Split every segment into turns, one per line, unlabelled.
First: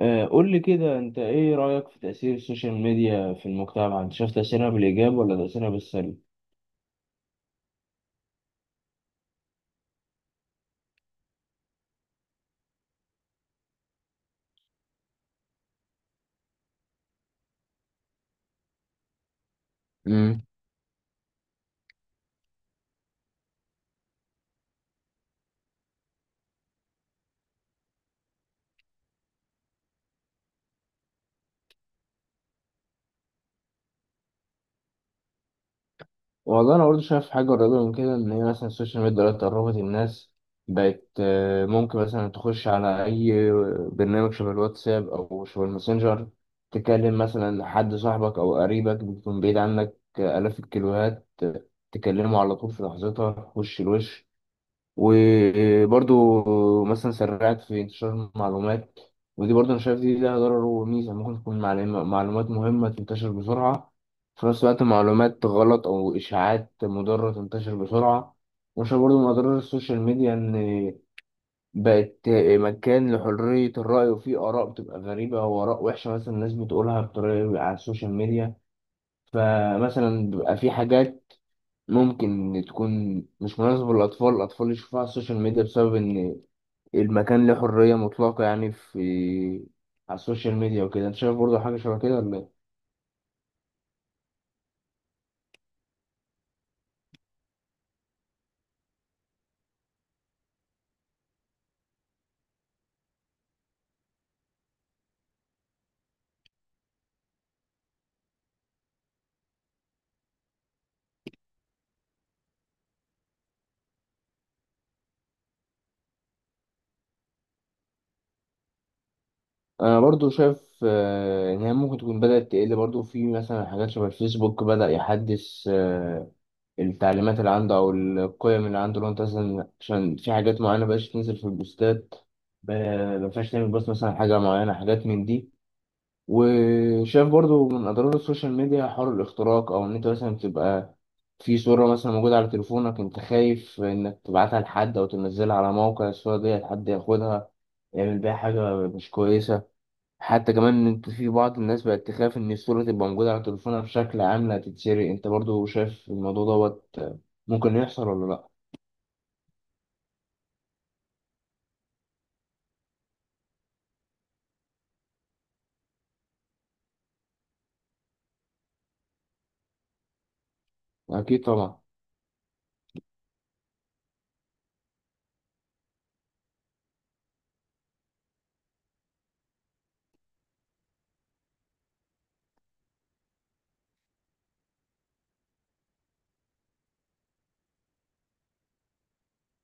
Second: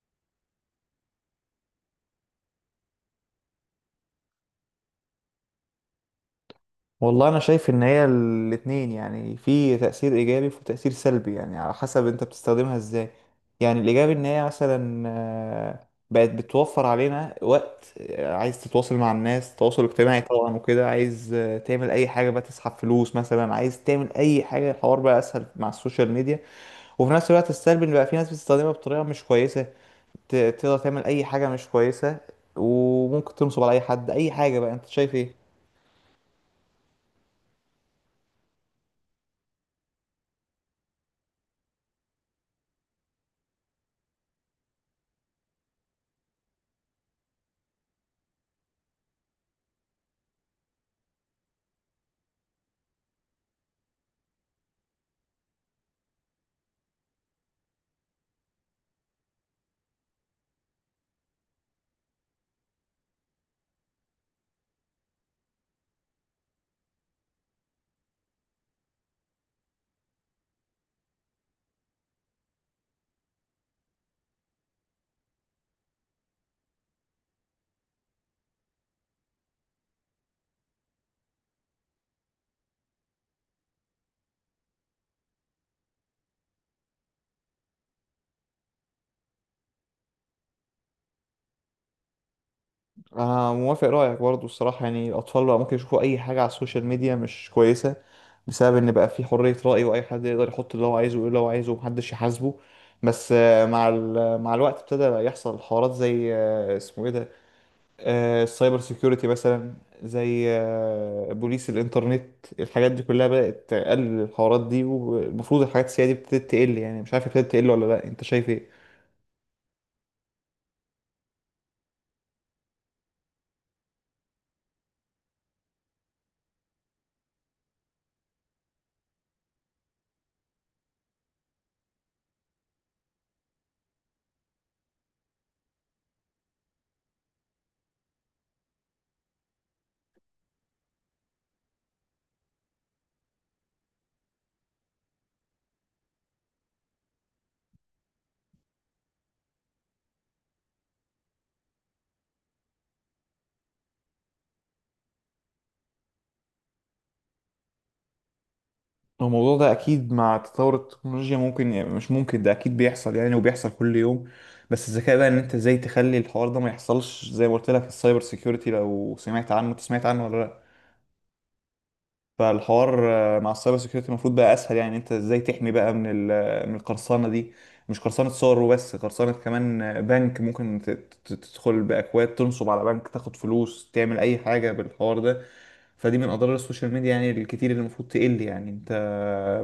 قول لي كده انت ايه رأيك في تأثير السوشيال ميديا في المجتمع، انت شايف تأثيرها بالإيجاب ولا تأثيرها بالسلب؟
والله انا شايف ان هي الاتنين يعني في تأثير ايجابي وفي تأثير سلبي يعني على حسب انت بتستخدمها ازاي. يعني الايجابي ان هي مثلا بقت بتوفر علينا وقت. عايز تتواصل مع الناس تواصل اجتماعي
امم
طبعا وكده، عايز تعمل اي حاجة بقى، تسحب فلوس مثلا، عايز تعمل اي حاجة، الحوار بقى اسهل مع السوشيال ميديا. وفي نفس الوقت السلبي ان بقى في ناس بتستخدمها بطريقة مش كويسة، تقدر تعمل اي حاجة مش كويسة، وممكن تنصب على اي حد اي حاجة. بقى انت شايف ايه؟
والله انا برضه شايف حاجة قريبة من كده، ان هي مثلا السوشيال ميديا دلوقتي قربت الناس. بقت ممكن مثلا تخش على اي برنامج شبه الواتساب او شبه الماسنجر، تكلم مثلا حد صاحبك او قريبك بيكون بعيد عنك آلاف الكيلوهات، تكلمه على طول في لحظتها وش لوش. وبرضو مثلا سرعت في انتشار المعلومات، ودي برضو انا شايف دي لها ضرر وميزة. ممكن تكون معلومات مهمة تنتشر بسرعة، في نفس الوقت معلومات غلط أو إشاعات مضرة تنتشر بسرعة. وأنا شايف برضو من أضرار السوشيال ميديا إن بقت مكان لحرية الرأي، وفيه آراء بتبقى غريبة وآراء وحشة مثلا الناس بتقولها بطريقة على السوشيال ميديا. فمثلا بيبقى في حاجات ممكن تكون مش مناسبة للأطفال، الأطفال يشوفوها على السوشيال ميديا بسبب إن المكان له حرية مطلقة يعني في على السوشيال ميديا وكده. انت شايف برضو حاجة شبه كده ولا ايه؟
أنا موافق رأيك برضو الصراحة، يعني الأطفال بقى ممكن يشوفوا أي حاجة على السوشيال ميديا مش كويسة، بسبب إن بقى في حرية رأي وأي حد يقدر يحط اللي هو عايزه ويقول اللي هو عايزه ومحدش يحاسبه. بس مع الوقت ابتدى بقى يحصل حوارات زي، اسمه إيه ده، السايبر سيكيورتي مثلا، زي بوليس الإنترنت. الحاجات دي كلها بدأت تقلل الحوارات دي، والمفروض الحاجات السيئة دي ابتدت تقل. يعني مش عارف ابتدت تقل ولا لأ، أنت شايف إيه؟
انا برضو شايف ان هي ممكن تكون بدأت تقل برضو، في مثلا حاجات شبه الفيسبوك بدأ يحدث التعليمات اللي عنده او القيم اللي عنده. لو انت مثلا عشان في حاجات معينة مبقاش تنزل في البوستات، ب- مبقاش تعمل بوست مثلا عن حاجة معينة، حاجات من دي. وشايف برضو من اضرار السوشيال ميديا حوار الاختراق، او ان انت مثلا تبقى في صورة مثلا موجودة على تليفونك، انت خايف انك تبعتها لحد او تنزلها على موقع، الصورة دي حد ياخدها يعمل بيها حاجة مش كويسة. حتى كمان ان انت في بعض الناس بقت تخاف ان الصورة تبقى موجودة على تليفونها بشكل عام لا تتسرق. انت برضو شايف الموضوع دوت ممكن يحصل ولا لا؟
الموضوع ده اكيد مع تطور التكنولوجيا ممكن، يعني مش ممكن، ده اكيد بيحصل يعني، وبيحصل كل يوم. بس الذكاء بقى ان انت ازاي تخلي الحوار ده ما يحصلش. زي ما قلت لك، السايبر سيكيورتي، لو سمعت عنه، انت سمعت عنه ولا لا؟
اكيد طبعا.
فالحوار مع السايبر سيكيورتي المفروض بقى اسهل، يعني انت ازاي تحمي بقى من من القرصنه دي. مش قرصنه صور وبس، قرصنه كمان بنك، ممكن تدخل باكواد تنصب على بنك، تاخد فلوس، تعمل اي حاجه بالحوار ده. فدي من اضرار السوشيال ميديا يعني الكتير اللي المفروض تقل. يعني انت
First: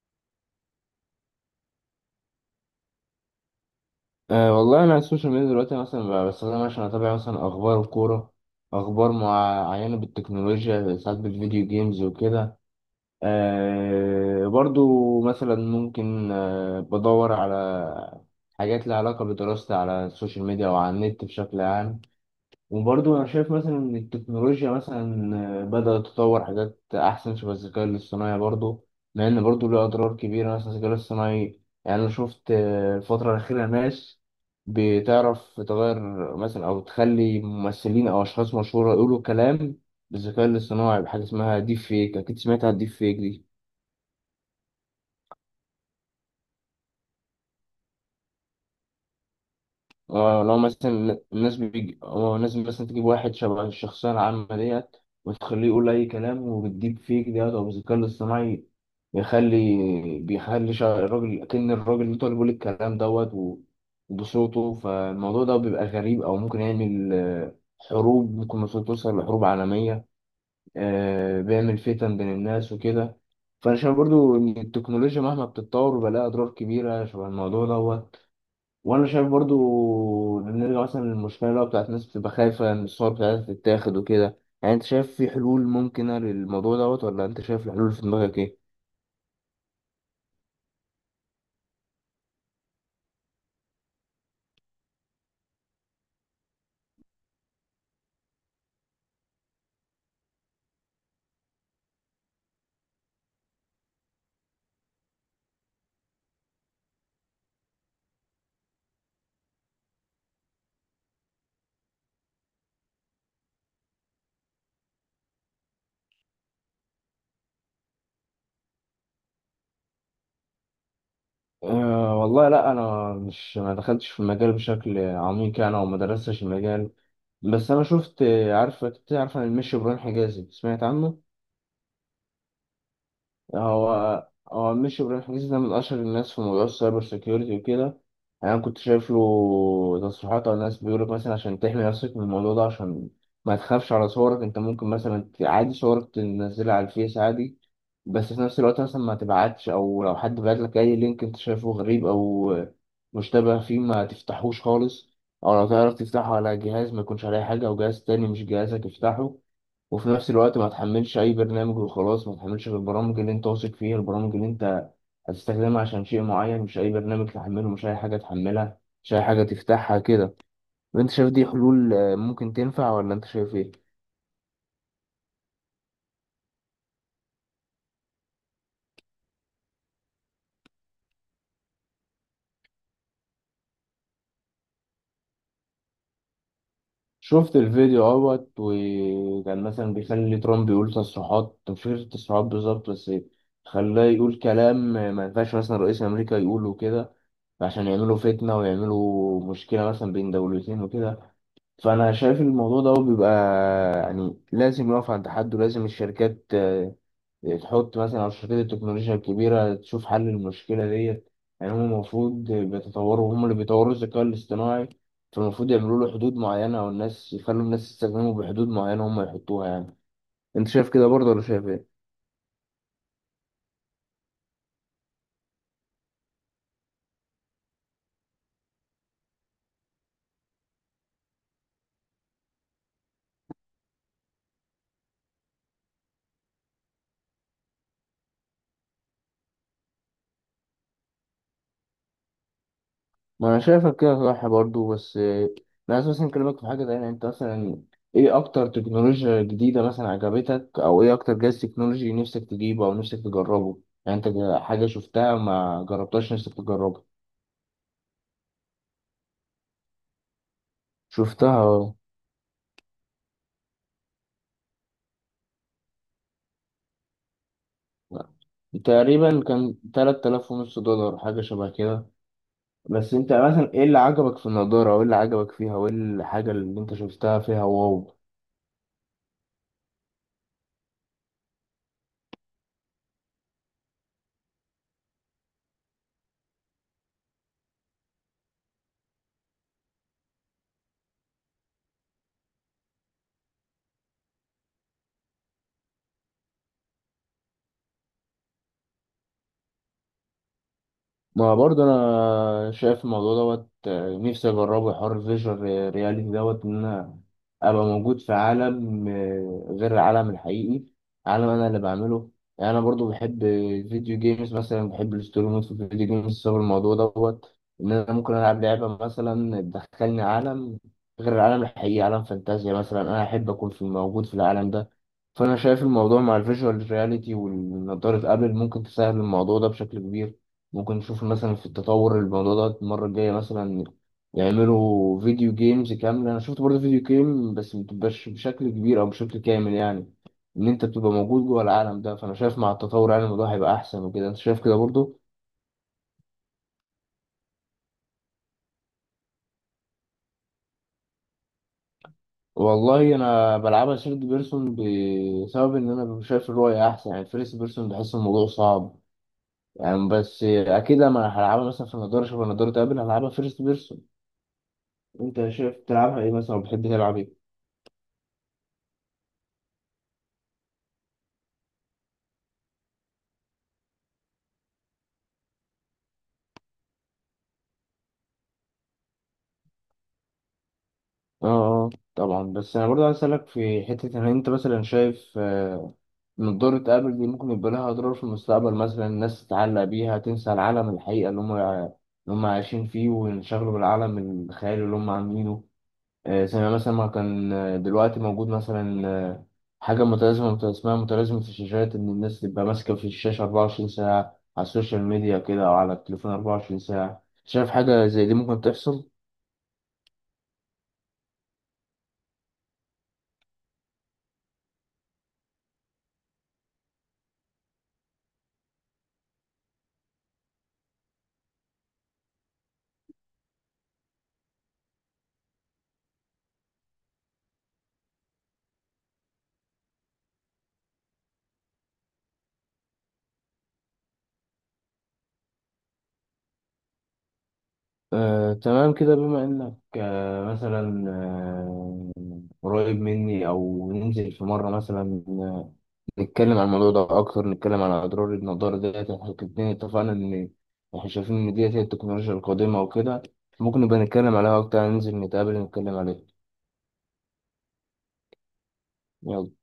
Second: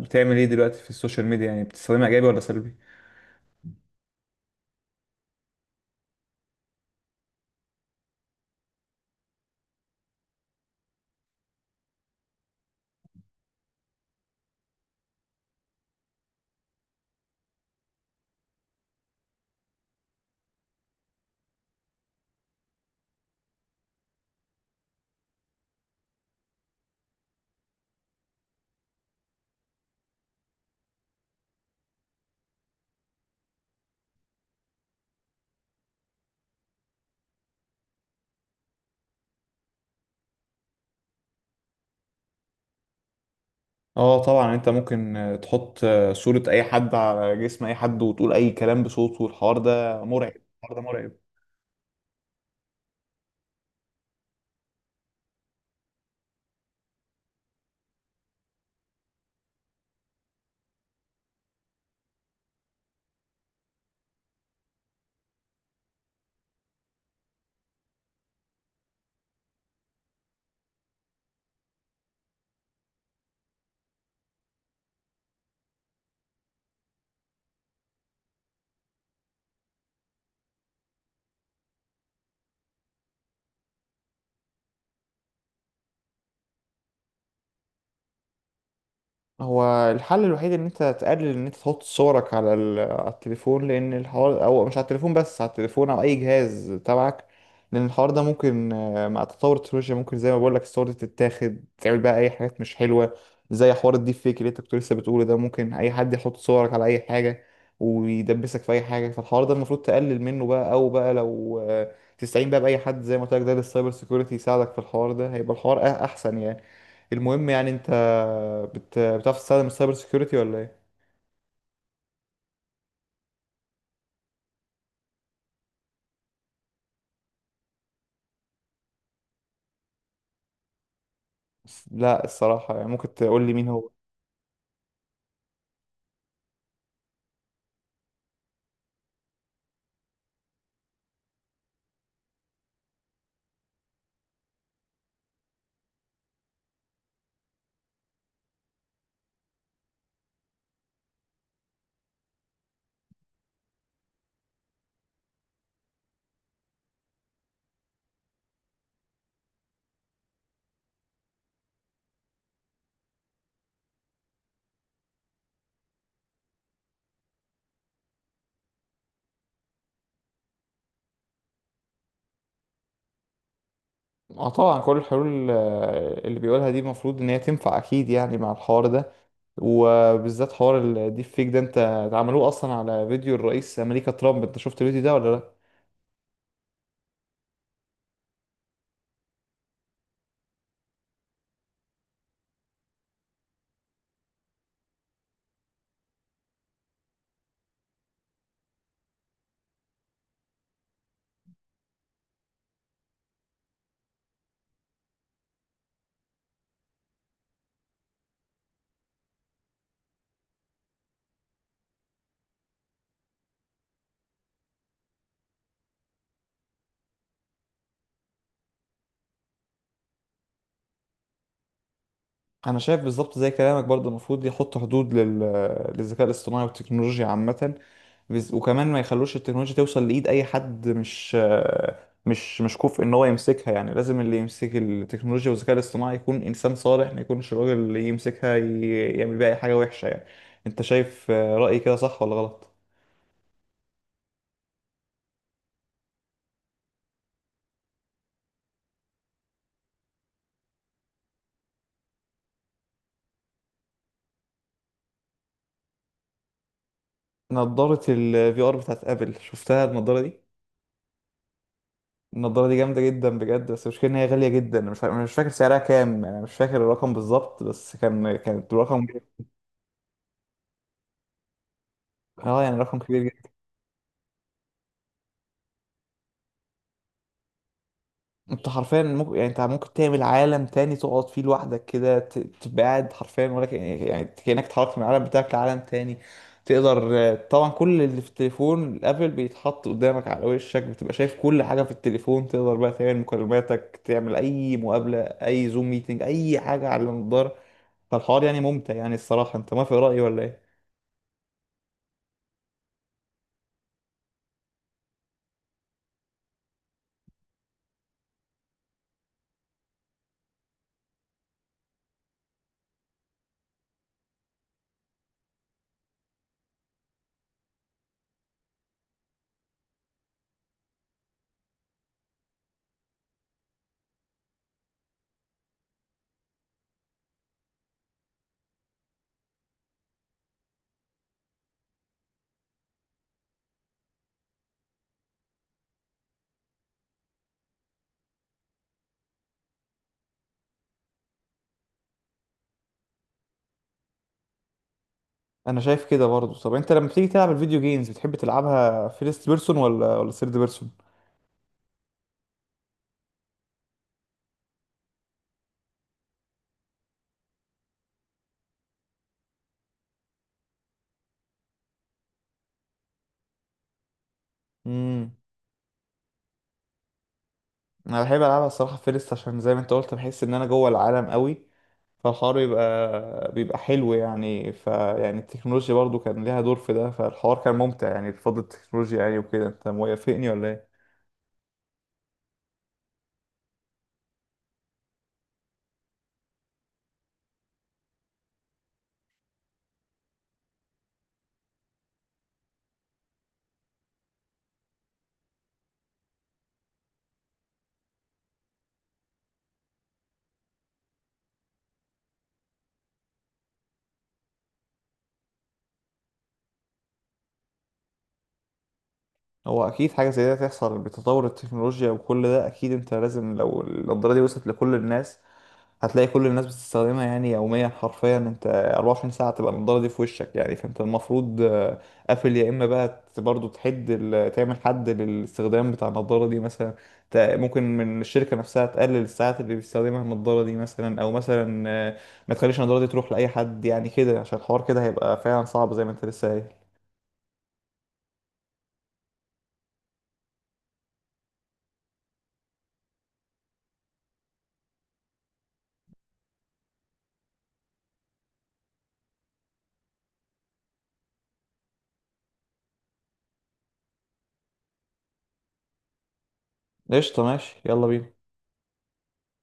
بتعمل ايه دلوقتي في السوشيال ميديا؟ يعني بتستخدمها ايجابي ولا سلبي؟
أه والله انا على السوشيال ميديا دلوقتي مثلا بستخدمها عشان اتابع مثلا اخبار الكوره، اخبار معينه بالتكنولوجيا، ساعات بالفيديو جيمز وكده. أه برضو مثلا ممكن أه بدور على حاجات لها علاقه بدراستي على السوشيال ميديا او على النت بشكل عام. وبرضه أنا شايف مثلا إن التكنولوجيا مثلا بدأت تطور حاجات أحسن شبه الذكاء الاصطناعي برضه، مع إن برضه له أضرار كبيرة. مثلا الذكاء الاصطناعي يعني أنا شفت الفترة الأخيرة ناس بتعرف تغير مثلا أو تخلي ممثلين أو أشخاص مشهورة يقولوا كلام بالذكاء الاصطناعي، بحاجة اسمها ديب فيك. أكيد سمعت عن الديب فيك دي.
اه طبعا، انت ممكن تحط صورة اي حد على جسم اي حد وتقول اي كلام بصوته، والحوار ده مرعب.
لو
الحوار ده مرعب.
مثلا الناس بيجي أو الناس مثلا تجيب واحد شبه الشخصية العامة ديت وتخليه يقول أي كلام وبالديب فيك ده أو بالذكاء الاصطناعي، بيخلي بيخلي الراجل كأن الراجل اللي طالب بيقول الكلام دوت وبصوته. فالموضوع ده بيبقى غريب، أو ممكن يعمل حروب، ممكن مثلا توصل لحروب عالمية، بيعمل فتن بين الناس وكده. فأنا شايف برضو إن التكنولوجيا مهما بتتطور بيبقى لها أضرار كبيرة شبه الموضوع دوت. وأنا شايف برضو نرجع مثلا للمشكلة اللي هو بتاعت الناس بتبقى خايفة إن الصور بتاعتها تتاخد وكده. يعني أنت شايف في حلول ممكنة للموضوع دوت ولا أنت شايف الحلول في دماغك إيه؟
هو الحل الوحيد ان انت تقلل ان انت تحط صورك على على التليفون، لان الحوار، او مش على التليفون بس، على التليفون او اي جهاز تبعك، لان الحوار ده ممكن مع تطور التكنولوجيا ممكن، زي ما بقول لك، الصور دي تتاخد تعمل بقى اي حاجات مش حلوه، زي حوار الديب فيك اللي انت كنت لسه بتقوله ده. ممكن اي حد يحط صورك على اي حاجه ويدبسك في اي حاجه. فالحوار ده المفروض تقلل منه بقى، او بقى لو تستعين بقى باي حد، زي ما قلت لك ده، للسايبر سيكيورتي يساعدك في الحوار ده، هيبقى الحوار احسن يعني. المهم يعني انت بتعرف تستخدم السايبر سيكيورتي ولا ايه؟
أه والله لا، انا مش ما دخلتش في المجال بشكل عميق يعني، او ما درستش المجال، بس انا شفت عارفه كنت عارفه عن المشي ابراهيم حجازي، سمعت عنه؟
لا الصراحة، يعني ممكن تقول لي مين هو؟
هو هو مش إبراهيم حسين ده من أشهر الناس في موضوع السايبر سيكيورتي وكده. يعني أنا كنت شايف له تصريحات على الناس بيقولك مثلا عشان تحمي نفسك من الموضوع ده، عشان ما تخافش على صورك. أنت ممكن مثلا عادي صورك تنزلها على الفيس عادي، بس في نفس الوقت مثلا ما تبعتش، أو لو حد بعت لك أي لينك أنت شايفه غريب أو مشتبه فيه ما تفتحوش خالص، أو لو تعرف تفتحه على جهاز ما يكونش عليه حاجة أو جهاز تاني مش جهازك افتحه. وفي نفس الوقت ما تحملش اي برنامج وخلاص، ما تحملش غير البرامج اللي انت واثق فيها، البرامج اللي انت هتستخدمها عشان شيء معين، مش اي برنامج تحمله، مش اي حاجة تحملها، مش اي حاجة تفتحها كده. وانت شايف دي حلول ممكن تنفع ولا انت شايف ايه؟
اه طبعا، كل الحلول اللي بيقولها دي المفروض ان هي تنفع اكيد يعني، مع الحوار ده وبالذات حوار الديب فيك ده. انت، ده عملوه اصلا على فيديو الرئيس امريكا ترامب، انت شفت الفيديو ده ولا لا؟
شفت الفيديو اهوت، وكان مثلا بيخلي ترامب يقول تصريحات مش فاكر التصريحات بالظبط، بس خلاه يقول كلام ما ينفعش مثلا رئيس امريكا يقوله كده، عشان يعملوا فتنة ويعملوا مشكلة مثلا بين دولتين وكده. فأنا شايف إن الموضوع ده بيبقى يعني لازم يقف عند حد، ولازم الشركات تحط مثلا، أو شركات التكنولوجيا الكبيرة تشوف حل المشكلة ديت. يعني هم المفروض بيتطوروا، هم اللي بيطوروا الذكاء الاصطناعي، فالمفروض يعملوا له حدود معينة، والناس يخلوا الناس تستخدمه بحدود معينة هم يحطوها يعني. أنت شايف كده برضه ولا شايف إيه؟
انا شايف بالظبط زي كلامك برضه، المفروض يحط حدود لل... للذكاء الاصطناعي والتكنولوجيا عامه. وكمان ما يخلوش التكنولوجيا توصل لايد اي حد مش كفء ان هو يمسكها. يعني لازم اللي يمسك التكنولوجيا والذكاء الاصطناعي يكون انسان صالح، ما يكونش الراجل اللي يمسكها ي... يعمل بيها اي حاجه وحشه يعني. انت شايف رايي كده صح ولا غلط؟
ما انا شايفك كده صح برضو، بس انا اساسا كلمك في حاجه تانية. انت مثلا ايه اكتر تكنولوجيا جديده مثلا عجبتك، او ايه اكتر جهاز تكنولوجي نفسك تجيبه او نفسك تجربه؟ يعني انت حاجه شفتها ما جربتهاش نفسك تجربها.
نضاره الفي ار بتاعت ابل، شفتها النضاره دي؟
شفتها.
النضارة دي جامدة جدا بجد، بس المشكلة إن هي غالية جدا. أنا مش فا- أنا مش فاكر سعرها كام يعني، أنا مش فاكر الرقم بالظبط، بس كانت رقم.
تقريبا كان 3000 ونص دولار حاجه شبه كده.
اه يعني رقم
بس
كبير
انت
جدا.
مثلا ايه اللي عجبك في النضاره وايه اللي عجبك فيها وايه الحاجه اللي انت شفتها فيها واو؟
أنت حرفيا ممكن، يعني أنت ممكن تعمل عالم تاني تقعد فيه لوحدك كده، تبقى قاعد حرفيا، ولا يعني كأنك اتحركت من العالم بتاعك لعالم تاني. تقدر طبعا كل اللي في التليفون الابل بيتحط قدامك على وشك، بتبقى شايف كل حاجة في التليفون، تقدر بقى تعمل مكالماتك، تعمل أي مقابلة، أي زوم ميتنج، أي حاجة على النضارة. فالحوار يعني ممتع يعني الصراحة. انت موافق رأيي ولا ايه؟
ما برضه انا شايف الموضوع دوت نفسي اجربه حوار الفيجوال رياليتي دوت، ان انا ابقى موجود في عالم غير العالم الحقيقي، عالم انا اللي بعمله. يعني انا برضه بحب الفيديو جيمز، مثلا بحب الستوري مود في الفيديو جيمز بسبب الموضوع دوت، ان انا ممكن العب لعبه مثلا تدخلني عالم غير العالم الحقيقي، عالم فانتازيا مثلا انا احب اكون في موجود في العالم ده. فانا شايف الموضوع مع الفيجوال رياليتي والنضاره ابل ممكن تسهل الموضوع ده بشكل كبير. ممكن نشوف مثلا في التطور الموضوع ده المرة الجاية مثلا يعملوا فيديو جيمز كاملة. أنا شفت برضه فيديو جيم بس متبقاش بشكل كبير أو بشكل كامل، يعني إن أنت بتبقى موجود جوه العالم ده. فأنا شايف مع التطور يعني الموضوع هيبقى أحسن وكده. أنت شايف كده برضه؟
انا شايف كده برضو. طب انت لما بتيجي تلعب الفيديو جيمز، بتحب تلعبها فيرست بيرسون ولا ثيرد بيرسون؟
والله أنا بلعبها سيرد بيرسون، بسبب إن أنا شايف الرؤية أحسن. يعني فيرست بيرسون بحس الموضوع صعب يعني، بس أكيد أنا هلعبها مثلا في النضارة شبه النضارة تقابل هلعبها فيرست بيرسون.
امم
أنت شايف تلعبها إيه مثلا وبتحب تلعب إيه؟
انا بحب العبها الصراحة فيرست، عشان زي ما انت قلت بحس ان انا جوه العالم قوي. فالحوار بيبقى حلو يعني. فيعني التكنولوجيا برضو كان ليها دور في ده، فالحوار كان ممتع يعني بفضل التكنولوجيا يعني. وكده انت موافقني ولا ايه؟
اه طبعا. بس انا برضه عايز اسالك في حته ان انت مثلا شايف من ضرة ابل دي ممكن يبقى لها اضرار في المستقبل، مثلا الناس تتعلق بيها تنسى العالم الحقيقه اللي هم اللي هم عايشين فيه وينشغلوا بالعالم الخيالي اللي هم عاملينه. زي ما مثلا ما كان دلوقتي موجود مثلا حاجه متلازمه اسمها متلازمه في الشاشات، ان الناس تبقى ماسكه في الشاشه 24 ساعه على السوشيال ميديا كده او على التليفون 24 ساعه. شايف حاجه زي دي ممكن تحصل؟
هو اكيد حاجه زي ده تحصل بتطور التكنولوجيا وكل ده اكيد. انت لازم، لو النضاره دي وصلت لكل الناس هتلاقي كل الناس بتستخدمها يعني يوميا حرفيا، انت 24 ساعة تبقى النضارة دي في وشك يعني. فانت المفروض قافل، يا اما بقى برضو تحد تعمل حد للاستخدام بتاع النضارة دي مثلا. ممكن من الشركة نفسها تقلل الساعات اللي بيستخدمها النضارة دي مثلا، او مثلا ما تخليش النضارة دي تروح لأي حد يعني كده، عشان الحوار كده هيبقى فعلا صعب زي ما انت لسه قايل.
تمام كده. بما إنك مثلا قريب مني، أو ننزل في مرة مثلا نتكلم عن الموضوع ده أكتر، نتكلم عن أضرار النضارة ديت. إحنا الاتنين اتفقنا إن إحنا شايفين إن ديت هي التكنولوجيا القادمة وكده. ممكن نبقى نتكلم عليها أكتر، ننزل نتقابل نتكلم عليها.
قشطة، ماشي، يلا بينا.
يلا.